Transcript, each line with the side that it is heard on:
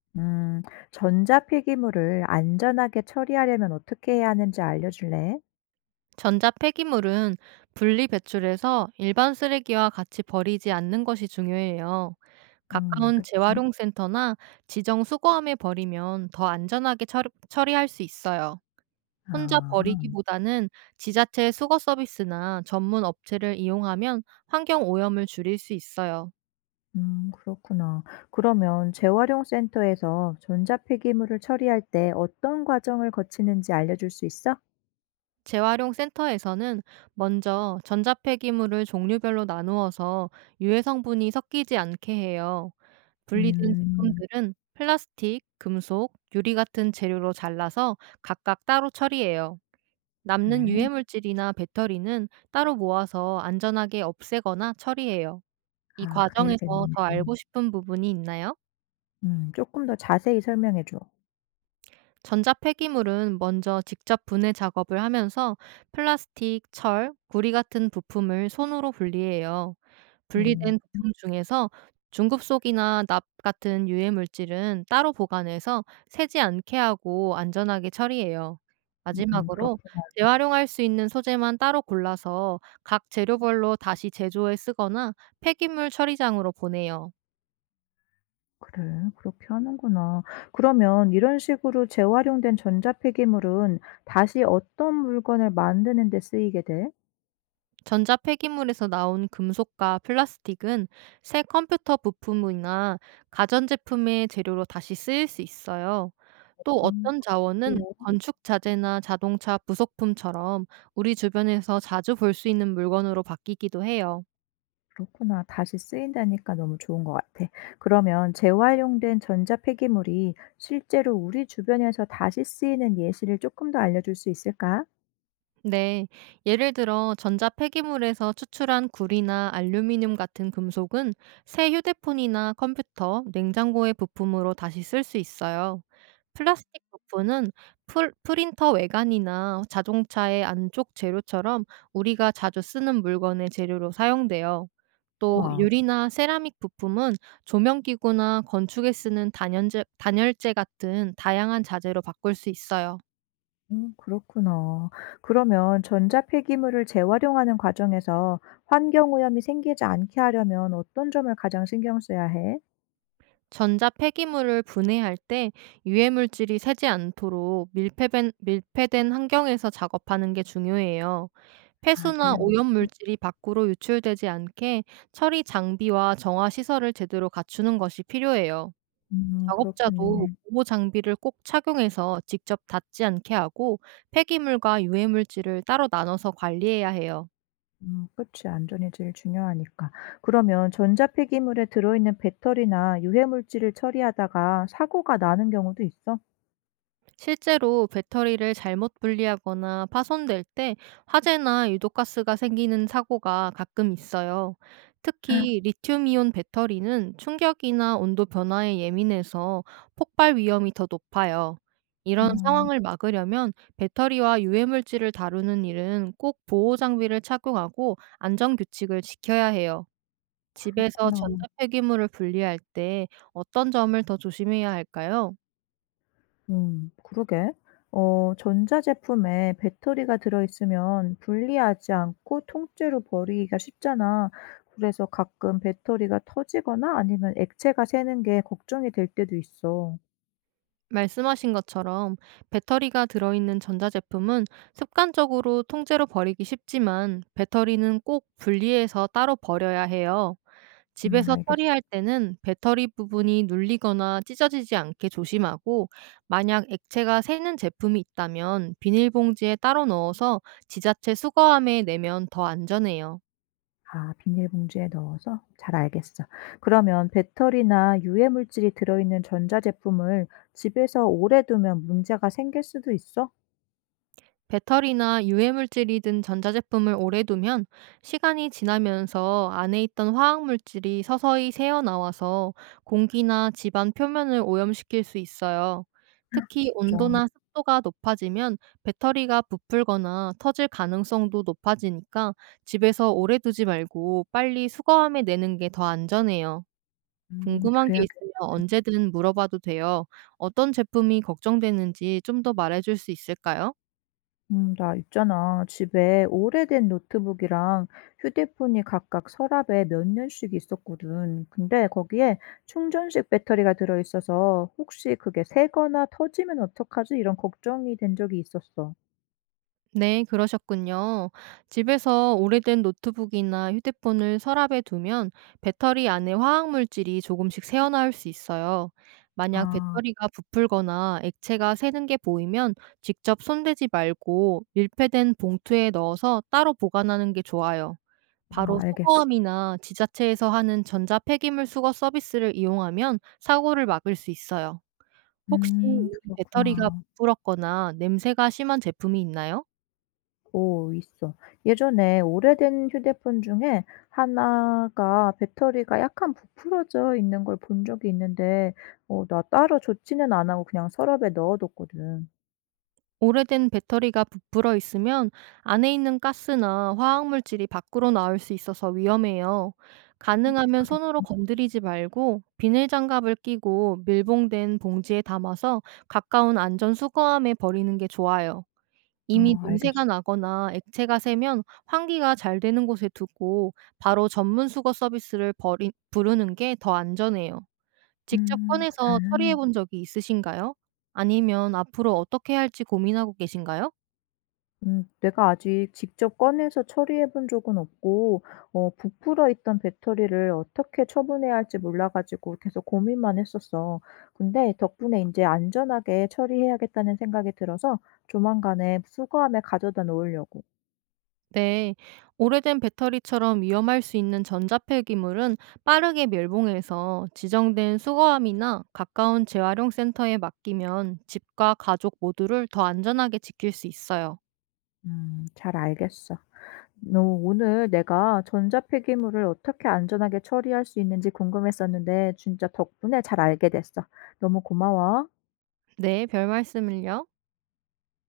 left: 음, 전자폐기물을 안전하게 처리하려면 어떻게 해야 하는지 알려줄래?
right: 전자 폐기물은 분리 배출해서 일반 쓰레기와 같이 버리지 않는 것이 중요해요. 가까운
left: 그치.
right: 재활용센터나 지정 수거함에 버리면 더 안전하게 처리할 수 있어요. 혼자
left: 아.
right: 버리기보다는 지자체 수거 서비스나 전문 업체를 이용하면 환경 오염을 줄일 수 있어요.
left: 그렇구나. 그러면 재활용센터에서 전자폐기물을 처리할 때 어떤 과정을 거치는지 알려줄 수 있어?
right: 재활용 센터에서는 먼저 전자 폐기물을 종류별로 나누어서 유해 성분이 섞이지 않게 해요. 분리된
left: 음,
right: 제품들은 플라스틱, 금속, 유리 같은 재료로 잘라서 각각 따로 처리해요. 남는
left: 그래.
right: 유해물질이나 배터리는 따로 모아서 안전하게 없애거나 처리해요. 이
left: 아,
right: 과정에서
left: 그래야겠네.
right: 더 알고 싶은 부분이 있나요?
left: 조금 더 자세히 설명해줘.
right: 전자 폐기물은 먼저 직접 분해 작업을 하면서 플라스틱, 철, 구리 같은 부품을 손으로 분리해요.
left: 음,
right: 분리된 부품 중에서 중급속이나 납 같은 유해 물질은 따로 보관해서 새지 않게 하고 안전하게 처리해요.
left: 그렇
right: 마지막으로 재활용할 수 있는 소재만 따로 골라서 각 재료별로 다시 제조해 쓰거나 폐기물 처리장으로 보내요.
left: 그래, 그렇게 하는구나. 그러면 이런 식으로 재활용된 전자 폐기물은 다시 어떤 물건을 만드는 데 쓰이게 돼?
right: 전자 폐기물에서 나온 금속과 플라스틱은 새 컴퓨터 부품이나 가전제품의 재료로 다시 쓰일 수 있어요. 또
left: 음,
right: 어떤 자원은
left: 그래요.
right: 건축 자재나 자동차 부속품처럼 우리 주변에서 자주 볼 수 있는 물건으로 바뀌기도 해요.
left: 그렇구나. 다시 쓰인다니까 너무 좋은 것 같아. 그러면 재활용된 전자 폐기물이 실제로 우리 주변에서 다시 쓰이는 예시를 조금 더 알려줄 수 있을까?
right: 네. 예를 들어 전자 폐기물에서 추출한 구리나 알루미늄 같은 금속은 새 휴대폰이나 컴퓨터, 냉장고의 부품으로 다시 쓸 수 있어요. 플라스틱 부품은 프린터 외관이나 자동차의 안쪽 재료처럼 우리가 자주 쓰는 물건의 재료로 사용돼요. 또
left: 와.
right: 유리나 세라믹 부품은 조명기구나 건축에 쓰는 단열재 같은 다양한 자재로 바꿀 수 있어요.
left: 그렇구나. 그러면 전자 폐기물을 재활용하는 과정에서 환경 오염이 생기지 않게 하려면 어떤 점을 가장 신경 써야 해?
right: 전자 폐기물을 분해할 때 유해 물질이 새지 않도록 밀폐된 환경에서 작업하는 게 중요해요.
left: 아,
right: 폐수나 오염
left: 유해물질.
right: 물질이 밖으로 유출되지 않게 처리 장비와 정화 시설을 제대로 갖추는 것이 필요해요.
left: 음,
right: 작업자도
left: 그렇겠네.
right: 보호 장비를 꼭 착용해서 직접 닿지 않게 하고 폐기물과 유해 물질을 따로 나눠서 관리해야 해요.
left: 음, 그치. 안전이 제일 중요하니까. 그러면 전자 폐기물에 들어있는 배터리나 유해물질을 처리하다가 사고가 나는 경우도 있어?
right: 실제로 배터리를 잘못 분리하거나 파손될 때 화재나 유독가스가 생기는 사고가 가끔 있어요.
left: 아,
right: 특히 리튬이온 배터리는 충격이나 온도 변화에 예민해서 폭발 위험이 더 높아요. 이런 상황을 막으려면 배터리와 유해물질을 다루는 일은 꼭 보호 장비를 착용하고 안전 규칙을 지켜야 해요. 집에서
left: 그렇구나.
right: 전자폐기물을 분리할 때 어떤 점을 더 조심해야 할까요?
left: 음, 그러게. 어, 전자 제품에 배터리가 들어있으면 분리하지 않고 통째로 버리기가 쉽잖아. 그래서 가끔 배터리가 터지거나 아니면 액체가 새는 게 걱정이 될 때도 있어.
right: 말씀하신 것처럼 배터리가 들어있는 전자제품은 습관적으로 통째로 버리기 쉽지만, 배터리는 꼭 분리해서 따로 버려야 해요.
left: 음,
right: 집에서
left: 알겠어.
right: 처리할 때는 배터리 부분이 눌리거나 찢어지지 않게 조심하고, 만약 액체가 새는 제품이 있다면 비닐봉지에 따로 넣어서 지자체 수거함에 내면 더 안전해요.
left: 아, 비닐봉지에 넣어서? 잘 알겠어. 그러면 배터리나 유해 물질이 들어 있는 전자 제품을 집에서 오래 두면 문제가 생길 수도 있어?
right: 배터리나 유해물질이 든 전자제품을 오래 두면 시간이 지나면서 안에 있던 화학물질이 서서히 새어나와서 공기나 집안 표면을 오염시킬 수 있어요. 특히
left: 진짜.
right: 온도나 습도가 높아지면 배터리가 부풀거나 터질 가능성도 높아지니까 집에서 오래 두지 말고 빨리 수거함에 내는 게 더 안전해요. 궁금한 게
left: 그래야겠
right: 있으면 언제든 물어봐도 돼요. 어떤 제품이 걱정되는지 좀 더 말해줄 수 있을까요?
left: 음, 나 있잖아. 집에 오래된 노트북이랑 휴대폰이 각각 서랍에 몇 년씩 있었거든. 근데 거기에 충전식 배터리가 들어 있어서 '혹시 그게 새거나 터지면 어떡하지?' 이런 걱정이 된 적이 있었어.
right: 네, 그러셨군요. 집에서 오래된 노트북이나 휴대폰을 서랍에 두면 배터리 안에 화학물질이 조금씩 새어나올 수 있어요. 만약
left: 아.
right: 배터리가 부풀거나 액체가 새는 게 보이면 직접 손대지 말고 밀폐된 봉투에 넣어서 따로 보관하는 게 좋아요.
left: 아,
right: 바로
left: 알겠어.
right: 수거함이나 지자체에서 하는 전자 폐기물 수거 서비스를 이용하면 사고를 막을 수 있어요. 혹시 이
left: 음,
right: 배터리가
left: 그렇구나.
right: 부풀었거나 냄새가 심한 제품이 있나요?
left: 오, 있어. 예전에 오래된 휴대폰 중에 하나가 배터리가 약간 부풀어져 있는 걸 본 적이 있는데 어, 나 따로 조치는 안 하고 그냥 서랍에 넣어 뒀거든.
right: 오래된 배터리가 부풀어 있으면 안에 있는 가스나 화학물질이 밖으로 나올 수 있어서 위험해요. 가능하면
left: 그래.
right: 손으로 건드리지 말고 비닐 장갑을 끼고 밀봉된 봉지에 담아서 가까운 안전 수거함에 버리는 게 좋아요.
left: 어,
right: 이미
left: 알겠어.
right: 냄새가 나거나 액체가 새면 환기가 잘 되는 곳에 두고 바로 전문 수거 서비스를 부르는 게 더 안전해요. 직접
left: 음,
right: 꺼내서
left: 그래.
right: 처리해 본 적이 있으신가요? 아니면 앞으로 어떻게 할지 고민하고 계신가요?
left: 내가 아직 직접 꺼내서 처리해 본 적은 없고, 부풀어 있던 배터리를 어떻게 처분해야 할지 몰라가지고 계속 고민만 했었어. 근데 덕분에 이제 안전하게 처리해야겠다는 생각이 들어서 조만간에 수거함에 가져다 놓으려고.
right: 네. 오래된 배터리처럼 위험할 수 있는 전자폐기물은 빠르게 멸봉해서 지정된 수거함이나 가까운 재활용 센터에 맡기면 집과 가족 모두를 더 안전하게 지킬 수 있어요.
left: 잘 알겠어. 너 오늘 내가 전자폐기물을 어떻게 안전하게 처리할 수 있는지 궁금했었는데, 진짜 덕분에 잘 알게 됐어. 너무 고마워.
right: 네, 별 말씀을요.